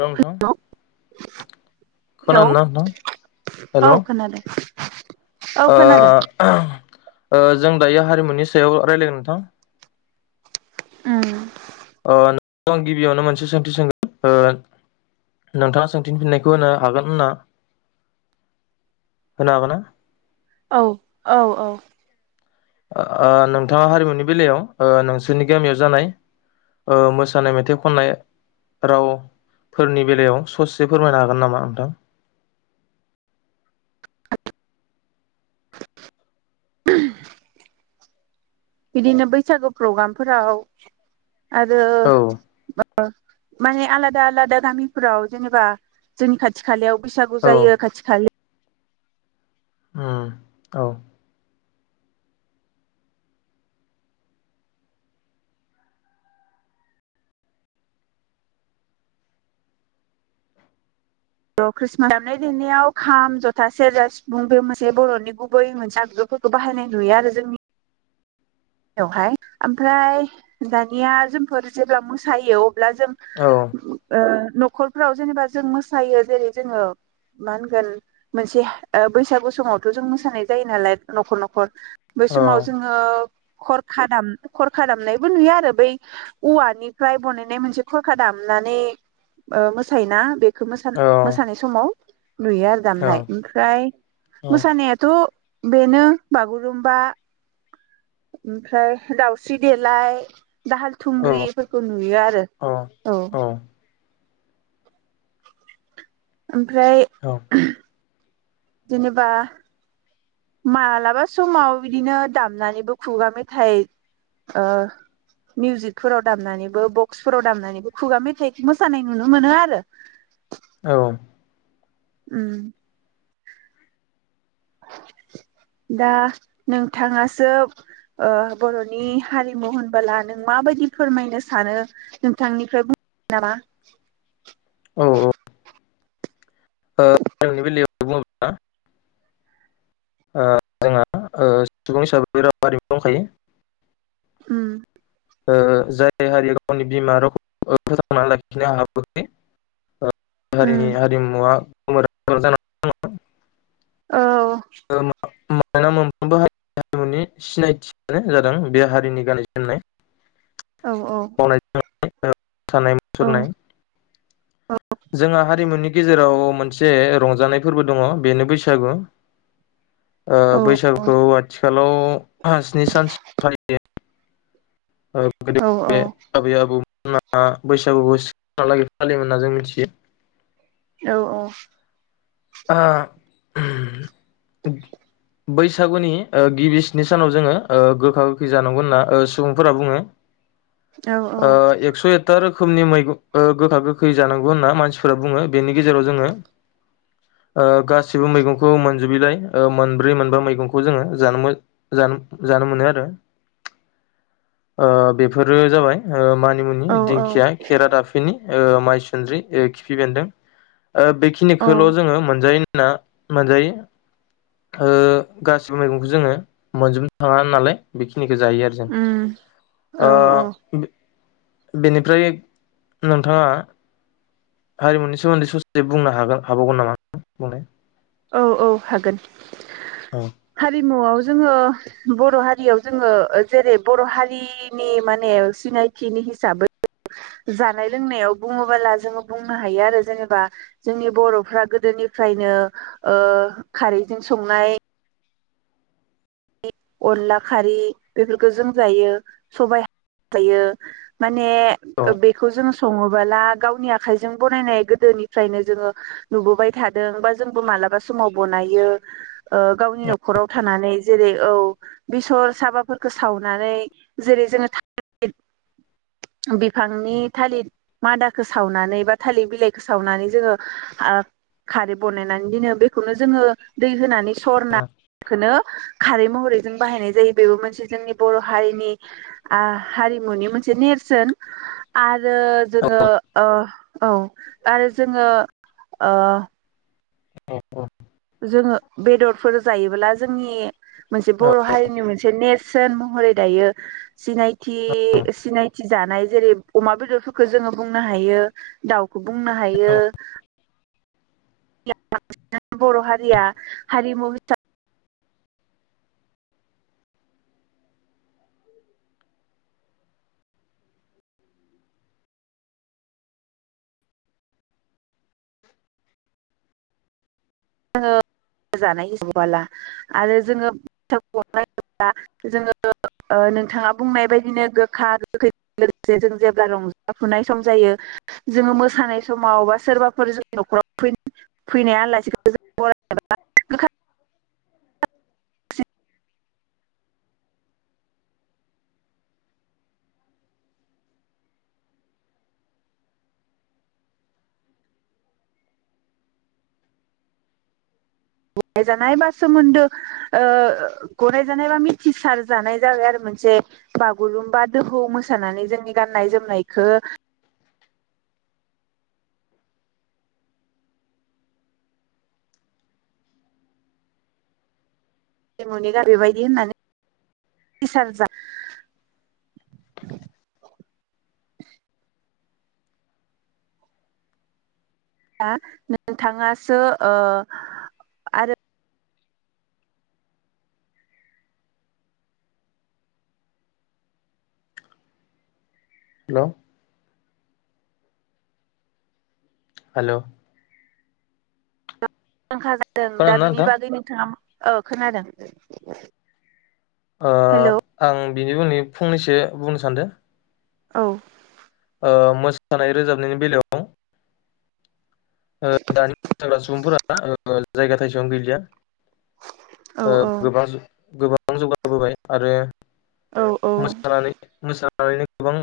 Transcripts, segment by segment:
हेल' नोंथां hello hello खोनादोंना नोंथां हेल' औ खोनादों। ओ ओ जों दायो हारिमुनि सायाव रायलायगोन नोंथां। उम। ओ नों [unintelligible] आं गिबियावनो मोनसे सोंथि सोंगोन नोंथाङा सोंथिनि फिननायखौ होनो हागोन होनना होनो हागोन ना? औ औ औ। ओ नोंथाङा हारिमुनि बेलायाव नोंसोरनि गामियाव जानाय मोसानाय मेथाइ खननाय रावफोरनि बेलायाव ससे फोरमायनो हागोन नामा नोंथां? [inaudible] बिदिनो बैसागु प्रग्रामफोराव आरो औ माने आलादा आलादा गामिफोराव जेनेबा जोंनि खाथि खालायाव बैसागु औ जायो खाथि खालि ओ औ र' खृषस्टमास दामनाय देनायाव खाम जथा सेरजा सिफुं बे मोनसे बर'नि गुबै मोनसे आगगुफोरखौ बाहायनाय नुयो आरो जोंनि यावहाय ओमफ्राय दानिया जोंफोर जेब्ला मोसायो अब्ला जों न'खरफ्राव जेनेबा जों मोसायो जेरै जोङो मा होनगोन मोनसे बैसागु समावथ' जों मोसानाय जायो नालाय न'खर न'खर बै औ समाव जोङो खरखा दाम खरखा दामनायबो नुयो आरो बै औवानिफ्राय बानायनाय मोनसे खरखा दामनानै मोसायोना बे बे औ मोसानाय समाव नुयो आरो औ दामनाय ओमफ्राय औ औ मोसानायाथ' बेनो बागुरुमबा ओमफ्राय दाउस्रि देलाय दाहाल थुंग्रिफोरखौ नुयो आरो औ ओमफ्राय औ जेनेबा मालाबा समाव बिदिनो दामनानैबो खुगा मेथाइ मिउजिकफोराव दामनानैबो बक्सफोराव दामनानैबो खुगा मेथाइखौ मोसानाय नुनो मोनो आरो औ उम दा नोंथाङासो बर'नि हारिमु होनबोला नों माबायदि फोरमायनो सानो नोंथांनिफ्राय बुं नामा औ औ आंनि बेलायाव बुङोब्ला ओ जोंहा सुबुं हिसाबै राव हारिमु दंखायो उम जाय हारिया गावनि बिमा रावखौ फोथांनानै लाखिनो हाबोखै उम हारिनि हारिमुवा [unintelligible] औ [unintelligible] [unintelligible] मोनफ्रोमबो हारिनि हारिमुनि सिनायथियानो जादों बे हारिनि गाननाय जोमनाय औ औ [unintelligible] मोसानाय औ मुसुरनाय बेनि गेजेराव मोनसे रंजानाय फोरबो दङ बेनो बैसागु औ औ बैसागुखौ आथिखाल हेल' स्नि सानसे फालि गोदो औ बे आबै आबौमोना बैसागु बैसागुबो सहा लागै फालियोमोन होनना जों मिथियो औ औ। ओ बैसागुनि ओ गिबि स्नि सानाव ओ गोखा गोखै जानांगौ होनना औ औ ओ एस' एकता रो खोमनि मैगं गोखा गोखै जानांगौ होनना मानसिफोरा बुङो बेनि गेजेराव जोङो ओ गासिबो मैगंखौ मोनजोबैलाय ओ मोनब्रै मोनबा मैगंखौ जोङो जानो जानो मोनो आरो ओ बेफोरो जाबाय ओ मानि औ मुंनि दिंखिया केरादाफिनि ओ माइ सुन्द्रि, खिफि बेन्दों ओ औ बेखिनिखौल' जोङो मोनजायो जोंना मोनजायो ओ गासिबो मैगंखौ जोङो मोनजोबनो थाङा नालाय बेखि निखौ जायो आरो जों उम औ ओ औ बेनिफ्राय नोंथाङा हारिमुनि सोमोन्दै ससे बुंनो हागोन हाबावगोन नामा बुंनाय औ औ हागोन औ हारि मुवाव जोङो बर' हारियाव जोङो जेरै बर' हारिनि माने सिनायथिनि हिसाबै जानाय लोंनायाव बुङोबोला जोङो बुंनो हायो आरो जेनेबा जोंनि बर'फ्रा गोदोनिफ्रायनो ओ खारैजों संनाय अनला खारि बेफोरखौ जों जायो सबाइ जायो मा माने औ बेखौ जों सङोबोला गावनि आखाइजों बनायनाय गोदोनिफ्रायनो जोङो नुबोबाय थादों बा जोंबो मालाबा समाव बनायो ओ गावनि न'खराव थानानै जेरै औ बेसर साबाफोरखौ सावनानै जेरै जोङो थालिर बिफांनि थालिर मादाखौ सावनानै बा थालिर बिलाइखौ सावनानै जोङो ओ खारै बानायनानै दोनो बेखौनो जोङो दै होनानै। सरना बेखोनो खारै महरै जों बाहायनाय जायो बेबो मोनसे जोंनि बर' हारिनि हारिमुनि मोनसे नेरसोन आ आरो जोङो ओ औ आरो जोङो ओ। औ। औ जोङो बेदरफोर जायोब्ला जोंनि मोनसे औ बर' हारिनि मोनसे नेर सोन महरै दायो। सिनायथि सिनायथि जानाय जेरै अमा बेदरफोरखौ जोङो बुंनो हायो दाउ खौ बुंनो हायो। [unintelligible] बर' हारिया हारिमु हिसाबै [unintelligible] [inaudible] जोङो जानाय [unintelligible] नोंथाङा बुंनाय बायदिनो गो खा [unintelligible] गोखैजों लोगोसे जों जेब्ला रंजाफुनाय सम जायो। जोङो मोसानाय समाव बा सोरबाफोर जोंनि न'खराव फोन फैनाया [unintelligible] गनायजानाय बा सोमोन्दो ओ गनायजानाय बा मिथिसार जानाय जाबाय आरो मोनसे बागुरुमबा दोहौ मोसानानै जोंनि गाननाय जोमनायखो हारिमुनि गा बेबायदि होननानै [unintelligible] ना नोंथाङासो ओ आरो हेलौ हेलौ मुंदांखा जादों दा खोनादोंना बिनि नोंथां बागै नोंथाङा औ खोनादों ओ हेलौ आं बिनि बुंनि फंनैसो बुंनो सानदों औ ओ मोसानाय रोजाबनायनि बेलायाव ओ दानि [unintelligible] सुबुंफोरा ओ जायगा थाइसेवानो गैलिया औ ओ औ गोबां जु गोबां बां जौगाबोबाय आरो औ मोसानानै मोसा [unintelligible] गोबां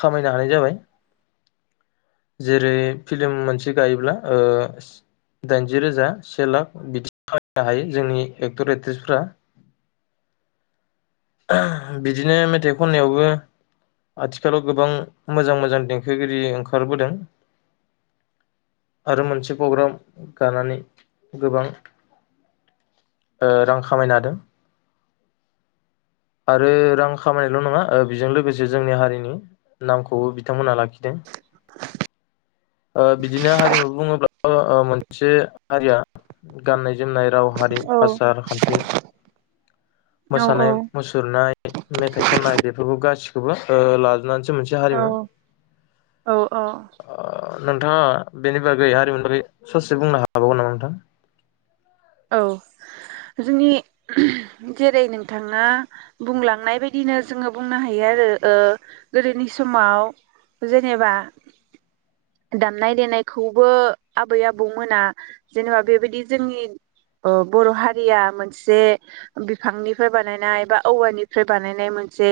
खामायनो हानाय जाबाय जेरै फिल्म मोनसे गायोब्ला ओ दाइनजि रोजा से लाख बिदि खामायनो हायो जोंनि एक्टर एक्ट्रिसफोरा बिदिनो मेथाइ खननायावबो आथिखालाव गोबां मोजां मोजां देंखोगिरि ओंखारबोदों आरो मोनसे प्रग्राम गानानै गोबां ओ रां खामायनो हादों आरो रां खामायनायल' नङा ओ बेजों लोगोसे जोंनि हारिनि नामखौबो बिथांमोनहा लाखिदों ओ बिदिनो हारिमु बुङोब्ला ओ ओ मोनसे हारिया गाननाय जोमनाय राव हारि औ आसार खान्थि मोसानाय औ नाय मेथाइ खननाय बेफोरबो गासिखौबो ओ लाजोबनानैसो मोनसे औ हारिमु औ औ ओ नोंथाङा बेनि बागै हारिमुनि बागै ससे बुंनो हाबावगोन नामा नोंथां औ जोंनि जेरै नोंथाङा बुंलांनाय बायदिनो जोङो बुंनो हायो आरो ओ गोदोनि समाव जेनेबा दामनाय देनायखौबो आबै आबौ मोना जेनेबा बेबायदि जोंनि औ बर' हारिया मोनसे बिफांनिफ्राय बानायनाय बा औवानिफ्राय बानायनाय मोनसे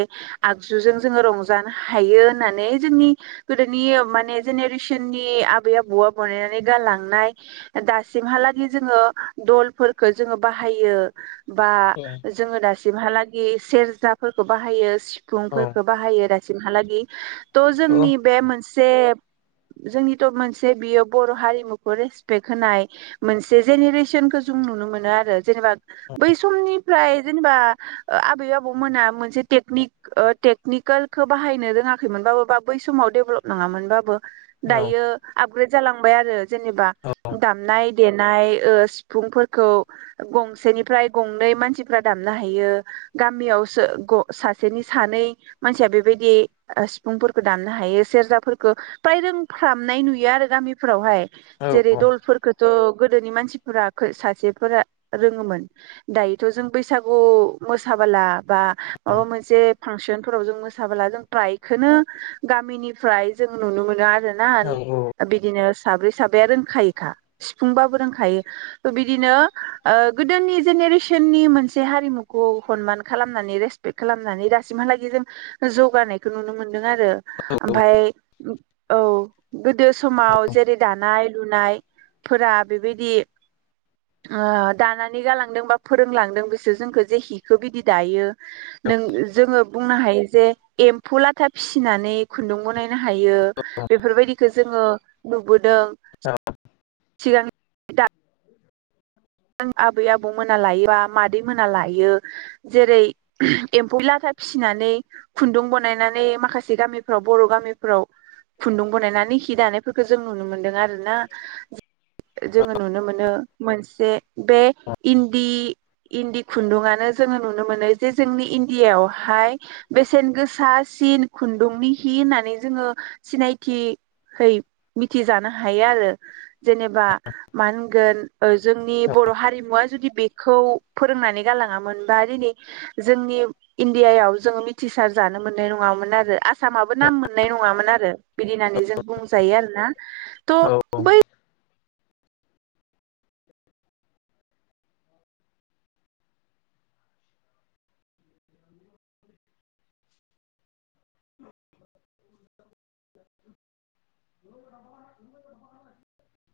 आगजुजों जोङो रंजानो हायो होननानै जोंनि गोदोनि माने जेनेरेसननि आबै आबौआ बानायनानै गालांनाय दासिमहालागै जोङो दलफोरखो जोङो बाहायो बा जोङो दासि सिमहालागै सेरजाफोरखौ बाहायो सि औ फुंफोरखौ बाहायो राय सिमहालागि थ' औ जोंनि बे मोनस सेब जोंनिथ' मोनसे बियो बर' हारिमुखौ रेसपेक होनाय मोनसे जेनेरेसन खो जों नुनो मोनो आरो जेनेबा बै समनिफ्राय जेनेबा आबै आबौमोना मोनसे टेकनिक टेकनिकेलखौ बाहायनो रोङाखैमोनबाबो बा बै समाव डेभलप नङामोनबाबो दायो आ आबग्रेड जालांबाय आरो जेनेबा दामनाय देनाय ओ सिफुंफोरखौ गंसेनिफ्राय गंनै मानसिफ्रा दामनो हायो गामियावसो ओ ग सासेनि सानै मानसिया बेबायदि सिफुंफोरखौ दामनो हायो सेरजाफोरखो फ्राय रोंफ्रामनाय नुयो आरो गामिफोरावहाय औ जेरै दलफोरखो थ' गोदोनि मानसिफोरा सासेफोरा रोङोमोन दायोथ' जों बैसागु मोसाबोला बा माबा मोनसे फांसनफोराव जों मोसाबोला जों फ्रायखोनो गामिनिफ्राय जों नुनो मोनो आरो आरोना बिदिनो साब्रै साबाया रोंखायोखा सिफुंबाबो रोंखायो बिदिनो ओ गोदोनि जेनेरेसननि मोनसे हारिमुखौ हनमान खालामनानै रेसपेक्ट खालामनानै दासिमहालागै जों जौगानायखो नुनो मोनदों। आरो ओमफाय औ गोदो समाव जेरै दानाय लुनायफोरा बेबायदि ओ दानानै गालांदों बा फोरोंलांदों बिसोर जोंखौ जे हिखौ बिदि दायो नों जोङो बुंनो हायो जे एमफुलाथा फिसिनानै खुन्दुं बनायनो हायो बेफोरबायदिखौ जोङो नुबोदों। सिगां दा आंनि आबै आबौ मोना लायो बा मादै मोना लायो जेरै एम्फौ लाथा फिसिनानै खुन्दुं बनायनानै बे माखासे गामिफ्राव बर' गामिफ्राव खुन्दुं बनायनानै हि दानायफोरखो जों नुनो मोनदों आरो ना जोङो नुनो मोनो मोनसे बे इन्दि इन्दि खुन्दुङानो जोङो नुनो मोनो जे जोंनि इन्डियायावहाय बेसेन गोसा सिन खुन्दुंनि हि होननानै जोङो सिनायथिहै मिथिजानो हायो आरो जेनेबा मा होनगोन ओ जोंनि बर' हारिमुवा जुदि बेखौ फोरोंनानै गालाङामोन बा दिनै जोंनि इण्डियायाव जोङो मिथिसार जानो मोननाय नङामोन आरो आसा आसामाबो नाम मोननाय नङामोन आरो बिदि होननानै जों बुंजायो आरोना थ' औ औ बै [inaudible] [unintelligible]